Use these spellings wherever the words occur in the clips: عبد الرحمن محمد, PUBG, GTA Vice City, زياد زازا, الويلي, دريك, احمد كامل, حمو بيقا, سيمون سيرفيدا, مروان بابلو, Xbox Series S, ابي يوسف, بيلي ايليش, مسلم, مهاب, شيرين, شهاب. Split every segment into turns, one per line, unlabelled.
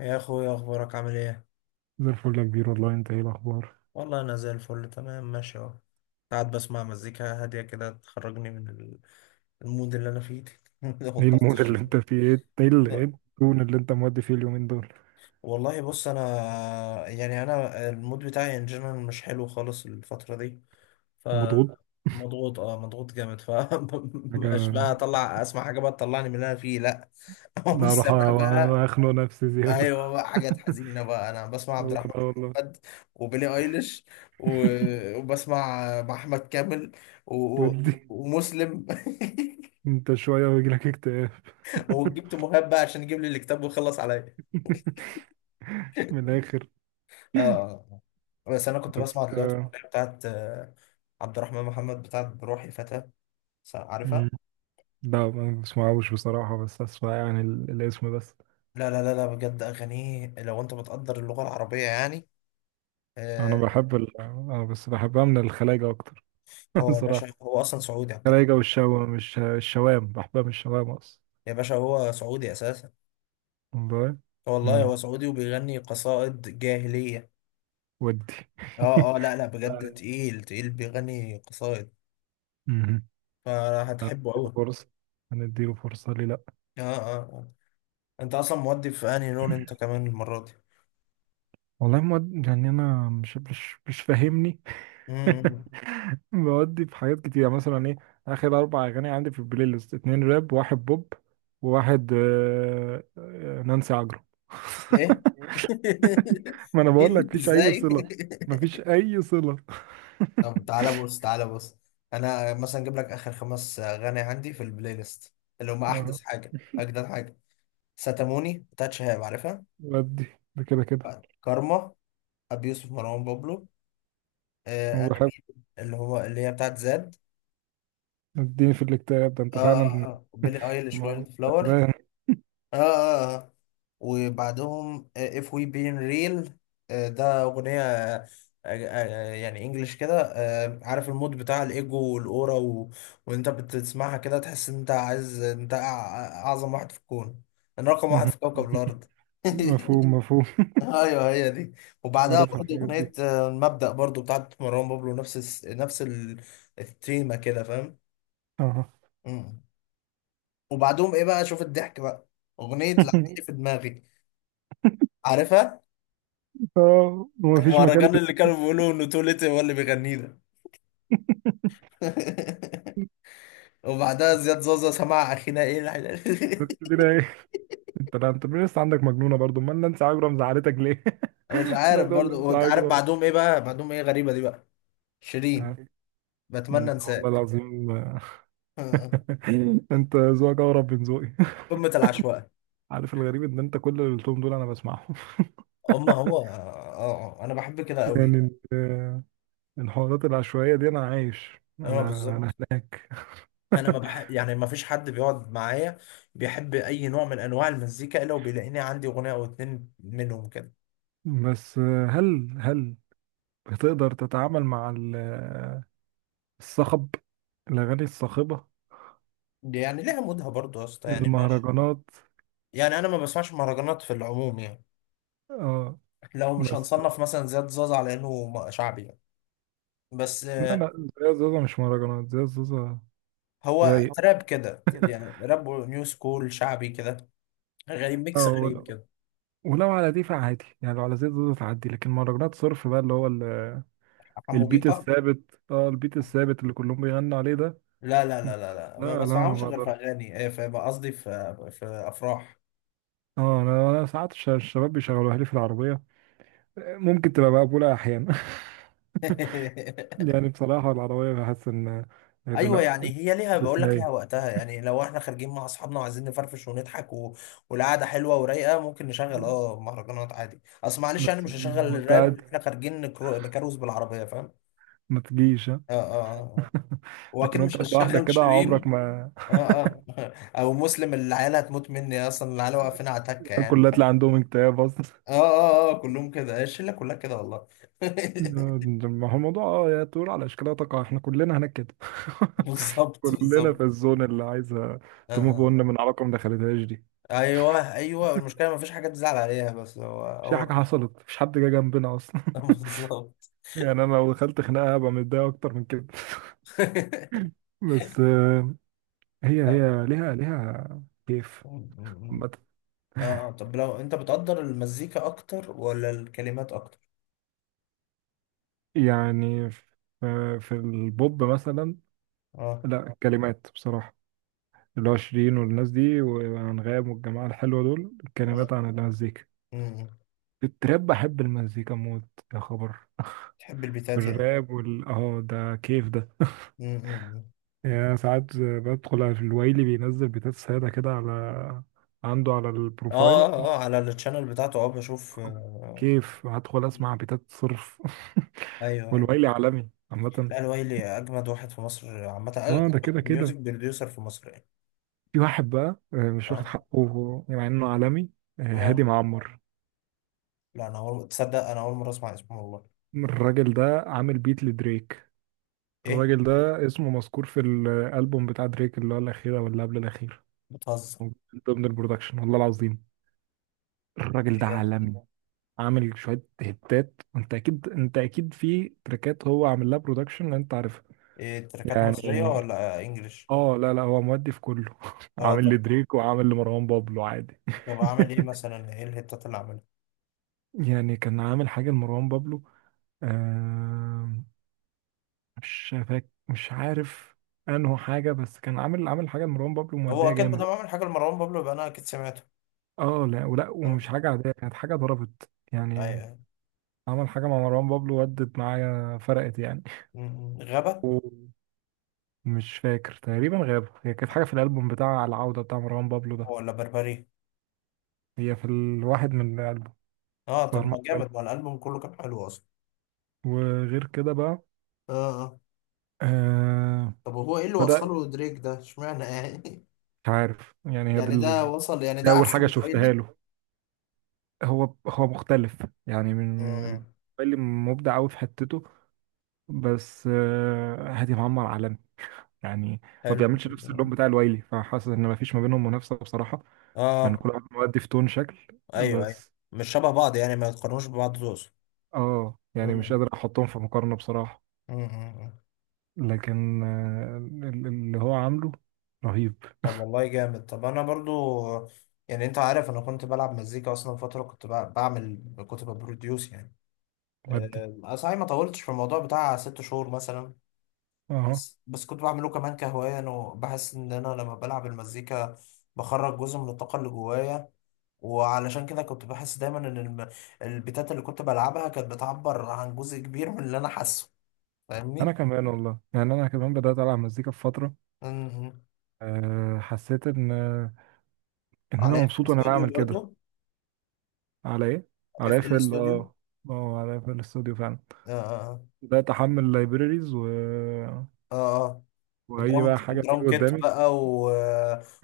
يا اخويا، اخبارك عامل ايه؟
زي الفل يا كبير، والله انت ايه الاخبار؟
والله انا زي الفل، تمام، ماشي اهو. قاعد بسمع مزيكا هاديه كده تخرجني من المود اللي انا فيه.
ايه
والضغط،
المود اللي
الشغل.
انت فيه؟ ايه
لا،
التون اللي انت مودي فيه اليومين دول؟
والله بص. انا يعني انا المود بتاعي ان جنرال مش حلو خالص الفتره دي.
مضغوط.
فمضغوط اه مضغوط جامد. ف مش
حاجة.
بقى اطلع اسمع حاجه بقى تطلعني من اللي انا فيه. لا، اقوم
لا، اروح
سامع بقى
اخنق نفسي زيادة.
ايوه بقى حاجات حزينه بقى. انا بسمع
هو
عبد الرحمن
ده والله.
محمد، وبيلي ايليش، وبسمع احمد كامل، و...
ودي.
ومسلم.
انت شوية ويجيلك اكتئاب.
وجبت مهاب بقى عشان يجيب لي الكتاب ويخلص عليا.
من الاخر.
اه. آه. بس انا كنت
بس
بسمع دلوقتي الأغنية بتاعت عبد الرحمن محمد، بتاعت بروحي فتى. عارفها؟
مم. لا، ما بسمعوش بصراحة، بس اسمع يعني الاسم بس.
لا، بجد اغانيه لو انت بتقدر اللغه العربيه يعني. آه،
انا بس بحبها من الخلايجة اكتر.
هو يا باشا،
بصراحة.
هو اصلا سعودي، عبد الرحمن.
الخلايجة والشوا، مش الشوام، بحبها من الشوام اصلا.
يا باشا، هو سعودي اساسا.
والله.
والله هو سعودي وبيغني قصائد جاهلية.
ودي.
اه. اه. لا لا بجد تقيل، تقيل، بيغني قصائد.
مهم.
فهتحبه
هنديله
أوي.
فرصة، هنديله فرصة ليه لأ؟
اه. اه. آه. انت اصلا مودي في انهي لون انت، كمان المرة دي؟
والله مواد، يعني أنا مش فاهمني.
امم
بودي في حاجات كتير، يعني مثلا إيه؟ آخر أربع أغاني عندي في البلاي ليست اتنين راب، واحد بوب، وواحد نانسي عجرم.
ايه؟
ما أنا بقول لك
جن
مفيش أي
ازاي؟
صلة. مفيش أي صلة.
طب تعالى بص، تعالى بص. انا مثلا اجيب لك اخر خمس اغاني عندي في البلاي ليست، اللي هم
آه،
احدث حاجة، اجدد حاجة. ستاموني بتاعت شهاب، عارفها.
ودي. ده كده كده.
كارما، ابي يوسف، مروان بابلو. آه، انا
وبحب.
مين اللي هو اللي هي بتاعت زاد.
اديني في الاكتئاب ده أنت
اه. اه.
فعلا.
اه بيلي ايليش
ما-
وايلد فلاور.
تعبان.
اه. اه. اه. وبعدهم اف وي بين ريل. ده اغنيه، آه، يعني انجلش كده. عارف المود بتاع الايجو والاورا وانت بتسمعها كده تحس ان انت عايز انت اعظم واحد في الكون. انا رقم واحد في كوكب الارض.
مفهوم مفهوم.
ايوه، هي دي. وبعدها
عارفها
برضو
الحاجات
اغنيه،
دي.
المبدأ، برضو بتاعت مروان بابلو، نفس نفس التيمه كده، فاهم؟
اه.
مم. وبعدهم ايه بقى، شوف الضحك بقى، اغنيه لعبتي
جميل.
في دماغي، عارفها؟
اه، ومفيش مكان
المهرجان اللي كانوا بيقولوا انه توليت هو اللي بيغنيه ده. وبعدها زياد زازا سمع اخينا ايه الحلال.
كده ايه؟ انت، لا، انت لسه عندك مجنونه برضو؟ امال نانسي عجرم زعلتك ليه؟
مش
لا
عارف
تقول نانسي
برضو، عارف
عجرم.
بعدهم ايه بقى، بعدهم ايه غريبه دي بقى، شيرين،
آه.
بتمنى
انت والله
انساك.
العظيم. انت ذوقك اقرب من ذوقي.
قمه العشوائيه.
عارف الغريب ان انت كل اللي قلتهم دول انا بسمعهم.
اما هو، آه. انا بحب كده قوي.
يعني الحوارات العشوائيه دي انا عايش.
انا
انا اه انا.
بالظبط. انا ما بح... يعني ما فيش حد بيقعد معايا بيحب اي نوع من انواع المزيكا الا وبيلاقيني عندي اغنيه او اتنين منهم كده.
بس هل بتقدر تتعامل مع الصخب؟ الاغاني الصاخبه.
دي يعني ليها مودها برضه يا اسطى، يعني ماشي.
المهرجانات.
يعني انا ما بسمعش مهرجانات في العموم يعني.
اه.
لو مش
بس.
هنصنف مثلا زياد زازا على انه شعبي يعني. بس،
لا، لا، زي زوزة مش مهرجانات، زي زوزة
هو
رايق
تراب كده،
كده.
يعني راب نيو سكول شعبي كده، غريب، ميكس
اه
غريب
ولو,
كده.
ولو على دي فعادي، يعني لو على زي زوزة تعدي. لكن مهرجانات صرف بقى، اللي هو
حمو
البيت
بيقا؟
الثابت، اه، البيت الثابت اللي كلهم بيغنوا عليه ده.
لا،
لا،
ما
لا، ما
بسمعهمش غير في
بقدرش.
اغاني، في، قصدي في افراح.
اه، انا ساعات الشباب بيشغلوها لي في العربية، ممكن تبقى مقبولة احيانا. يعني بصراحة العربية بحس ان إيه ده،
ايوه،
لا.
يعني هي ليها، بقول لك ليها
تسلاي.
وقتها. يعني لو احنا خارجين مع اصحابنا وعايزين نفرفش ونضحك والقعده حلوه ورايقه، ممكن نشغل اه مهرجانات عادي. اصل معلش يعني
بس
مش هشغل
وانت
الراب
قاعد
واحنا خارجين نكروز بالعربيه، فاهم؟
ما تجيش. آه.
اه. اه. آه. واكيد
لكن انت
مش
تطلع لوحدك
هشغل
كده
شيرين.
عمرك ما...
اه. اه. او مسلم، العيال هتموت مني اصلا، العيال واقفين على تكه يعني.
الكل هتلاقي عندهم اكتئاب اصلا.
اه. اه. اه كلهم كده، الشله كلها كده والله.
ما هو الموضوع، اه، يا طول على اشكالها تقع، احنا كلنا هناك كده.
بالظبط،
كلنا في
بالظبط.
الزون اللي عايزه
اه.
تموف اون
آه.
من علاقه ما دخلتهاش دي.
ايوه، ايوه، المشكله ما فيش حاجه تزعل عليها، بس هو
مش اي
هو
حاجه
كده.
حصلت، مفيش حد جه جنبنا اصلا.
بالظبط.
يعني انا لو دخلت خناقه هبقى متضايق اكتر من كده. بس هي
اه.
هي ليها كيف. عامه.
طب لو انت بتقدر المزيكا اكتر ولا الكلمات اكتر؟
يعني في البوب مثلا،
اه.
لا، كلمات بصراحه. اللي هو شيرين والناس دي وأنغام والجماعة الحلوة دول،
آه.
الكلمات عن المزيكا.
امم
التراب بحب المزيكا موت. يا خبر.
تحب البيتات يعني؟
الراب وال ده كيف ده.
امم
يعني ساعات بدخل على الويلي، بينزل بيتات سادة كده على عنده على البروفايل،
اه، اه،
اه،
على التشانل بتاعته. اه، بشوف.
كيف هدخل اسمع بيتات صرف.
ايوه، ايوه.
والويلي عالمي عامة.
لا، الويلي اجمد واحد في مصر عامه، اجمد
اه، ده كده
ميوزك
كده.
بروديوسر في مصر يعني.
في واحد بقى مش واخد
اه.
حقه مع انه عالمي.
اه.
هادي معمر.
لا انا تصدق انا اول مره اسمع اسمه والله.
الراجل ده عامل بيت لدريك.
ايه؟
الراجل ده اسمه مذكور في الالبوم بتاع دريك، اللي هو الاخير او اللي قبل الاخير.
بتهزر!
من ضمن البرودكشن والله العظيم. الراجل
ده
ده
جامد ده.
عالمي. عامل شويه هتات. انت اكيد، انت اكيد في تراكات هو عامل لها برودكشن انت عارفها.
ايه، تراكات مصريه
يعني
ولا انجليش؟
اه، لا، لا، هو مودي في كله.
اه،
عامل
طب،
لدريك وعامل لمروان بابلو عادي.
طب عامل ايه مثلا، ايه الهيتات اللي عاملها؟
يعني كان عامل حاجه لمروان بابلو، آه مش فاك، مش عارف انه حاجه، بس كان عامل، حاجه لمروان بابلو
هو
موديه
اكيد بدل
جامد.
ما عمل حاجه لمروان بابلو يبقى انا اكيد سمعته.
اه، لا، ولا
اه.
ومش حاجة عادية، كانت حاجة ضربت يعني.
ايوه.
عمل حاجة مع مروان بابلو ودت معايا، فرقت يعني.
م- م. غابه؟
ومش فاكر تقريبا، غابوا، هي كانت حاجة في الألبوم بتاع العودة بتاع مروان بابلو ده.
ولا بربري؟
هي في الواحد من الألبوم.
اه، طب
ظهر معايا
ما
في
جامد،
الألبوم.
ما الالبوم كله كان حلو اصلا.
وغير كده بقى.
اه. اه.
آه
طب هو ايه اللي
بدأ.
وصله دريك ده، اشمعنى يعني؟
مش عارف يعني، هي دي،
يعني ده وصل، يعني
دي
ده
أول
احسن
حاجة
من
شفتها
ويلي؟
له. هو مختلف، يعني من
امم
اللي مبدع أوي في حتته. بس آه، هادي معمر عالمي يعني. ما
حلو
بيعملش نفس اللون
جدا.
بتاع الوايلي، فحاسس ان ما فيش ما بينهم منافسه بصراحه. لان
اه.
كل واحد مؤدي في تون شكل.
ايوه، ايوه.
بس
مش شبه بعض يعني، ما يتقارنوش ببعض، تقصد؟
اه يعني مش
مم.
قادر احطهم في مقارنه بصراحه.
مم. مم.
لكن اللي هو عامله رهيب.
طب والله جامد. طب انا برضو، يعني انت عارف انا كنت بلعب مزيكا اصلا فتره، كنت بعمل، كنت ببروديوس يعني.
مؤدي.
أنا صحيح ما طولتش في الموضوع بتاع ست شهور مثلا،
اه،
بس كنت بعمله كمان كهواية، أنا. وبحس إن أنا لما بلعب المزيكا بخرج جزء من الطاقة اللي جوايا، وعلشان كده كنت بحس دايما إن البيتات اللي كنت بلعبها كانت بتعبر عن جزء كبير من اللي أنا حاسه،
انا
فاهمني؟
كمان والله، يعني انا كمان بدات العب مزيكا في فتره.
مهم.
حسيت ان ان انا
على اف
مبسوط وانا
الاستوديو
بعمل كده.
برضه.
على ايه؟ على
اف
ايفل،
الاستوديو.
اه. اه، على ايفل الاستوديو فعلا.
اه. اه.
بدات احمل لايبريريز، و...
اه. آه.
واي
درام
بقى حاجه
درام
تيجي
كيت
قدامي
بقى، و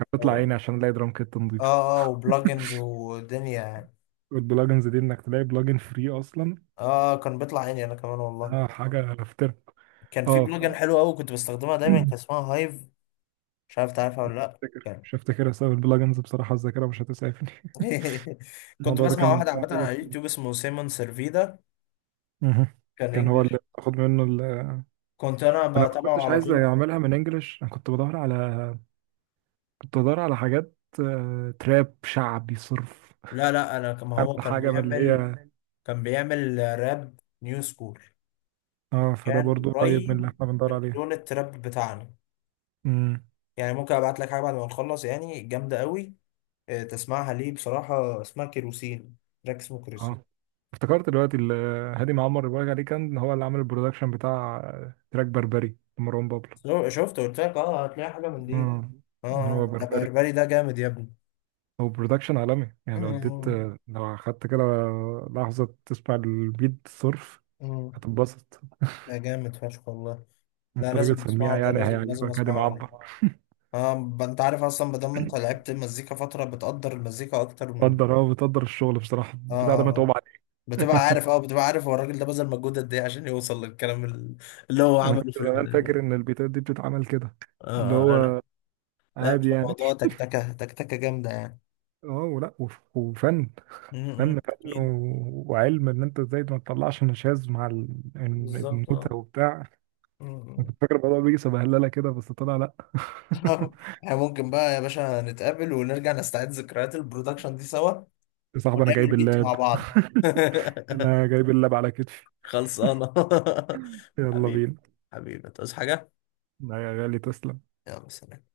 هتطلع
و-
عيني عشان الاقي درام كيت نضيفه.
اه. اه وبلجنز ودنيا يعني.
والبلجنز دي انك تلاقي بلجن فري اصلا.
اه. آه. كان بيطلع عيني انا كمان والله.
اه، حاجه افتر.
كان في بلوجر
اه.
حلو قوي كنت بستخدمها دايما، كان اسمها هايف، مش عارف تعرفها ولا لا،
افتكر،
كان.
مش هفتكر اسباب البلجنز بصراحه، الذاكره مش هتسعفني.
كنت
الموضوع ده كان
بسمع
من
واحد
بتاع
عامة
ثلاث
على
سنين
يوتيوب اسمه سيمون سيرفيدا.
مهم.
كان
كان هو
انجلش.
اللي باخد منه ال...
كنت انا
انا ما
بتابعه
كنتش
على
عايز
طول.
اعملها من انجلش، انا كنت بدور على... كنت بدور على حاجات تراب شعبي صرف.
لا، لا، انا كما
اعمل
هو كان
حاجه من اللي
بيعمل،
هي...
كان بيعمل راب نيو سكول.
اه، فده
كان
برضو قريب من اللي
قريب
احنا بندور
من
عليها.
لون التراب بتاعنا.
مم.
يعني ممكن ابعت لك حاجة بعد ما نخلص يعني، جامدة قوي، تسمعها ليه بصراحة. اسمها كيروسين، تراك اسمه
اه،
كيروسين.
افتكرت دلوقتي هادي معمر اللي بقولك عليه كان هو اللي عمل البرودكشن بتاع تراك بربري لمروان بابلو.
شو- شفت قلت لك اه هتلاقي حاجة من دي
امم
اه.
هو اه
آه. ده
بربري.
بربري ده، جامد يا ابني.
هو برودكشن عالمي، يعني لو اديت
مم.
اه لو اخدت كده لحظة تسمع البيت صرف،
مم.
هتتبسط.
ده جامد فشخ والله. لا
انت راجل
لازم
سميع،
اسمعه ده،
يعني
لازم، لازم
هيعجبك هادي
اسمعه يعني.
معبر.
اه. انت عارف اصلا ما دام انت لعبت مزيكا فترة بتقدر المزيكا اكتر من.
بتقدر الشغل بصراحة،
اه.
البتاع
اه.
ده
آه.
متعوب عليه.
بتبقى عارف، اه بتبقى عارف هو الراجل ده بذل مجهود قد ايه عشان يوصل للكلام اللي هو
انا كنت
عمله في
زمان فاكر ان البيتات دي بتتعمل كده،
اه.
اللي
اه. آه.
هو
لا، مش
عادي يعني.
موضوع، تكتكة، تكتكة جامدة يعني.
اه، ولا، وف- وفن
مم،
فن فن
اكيد.
و- وعلم ان انت ازاي ما تطلعش نشاز مع
بالظبط. اه.
النوتة وبتاع.
مم،
كنت
مم.
فاكر الموضوع بيجي سبهلله كده، بس طلع لا.
احنا ممكن بقى يا باشا نتقابل ونرجع نستعيد ذكريات البرودكشن دي سوا،
يا صاحبي، انا جايب
ونعمل بيت مع
اللاب.
بعض.
انا جايب اللاب على كتفي.
خلصانة.
يلا
حبيبي،
بينا.
حبيبي، تصحى حاجة؟
لا يا غالي، تسلم.
يلا سلام.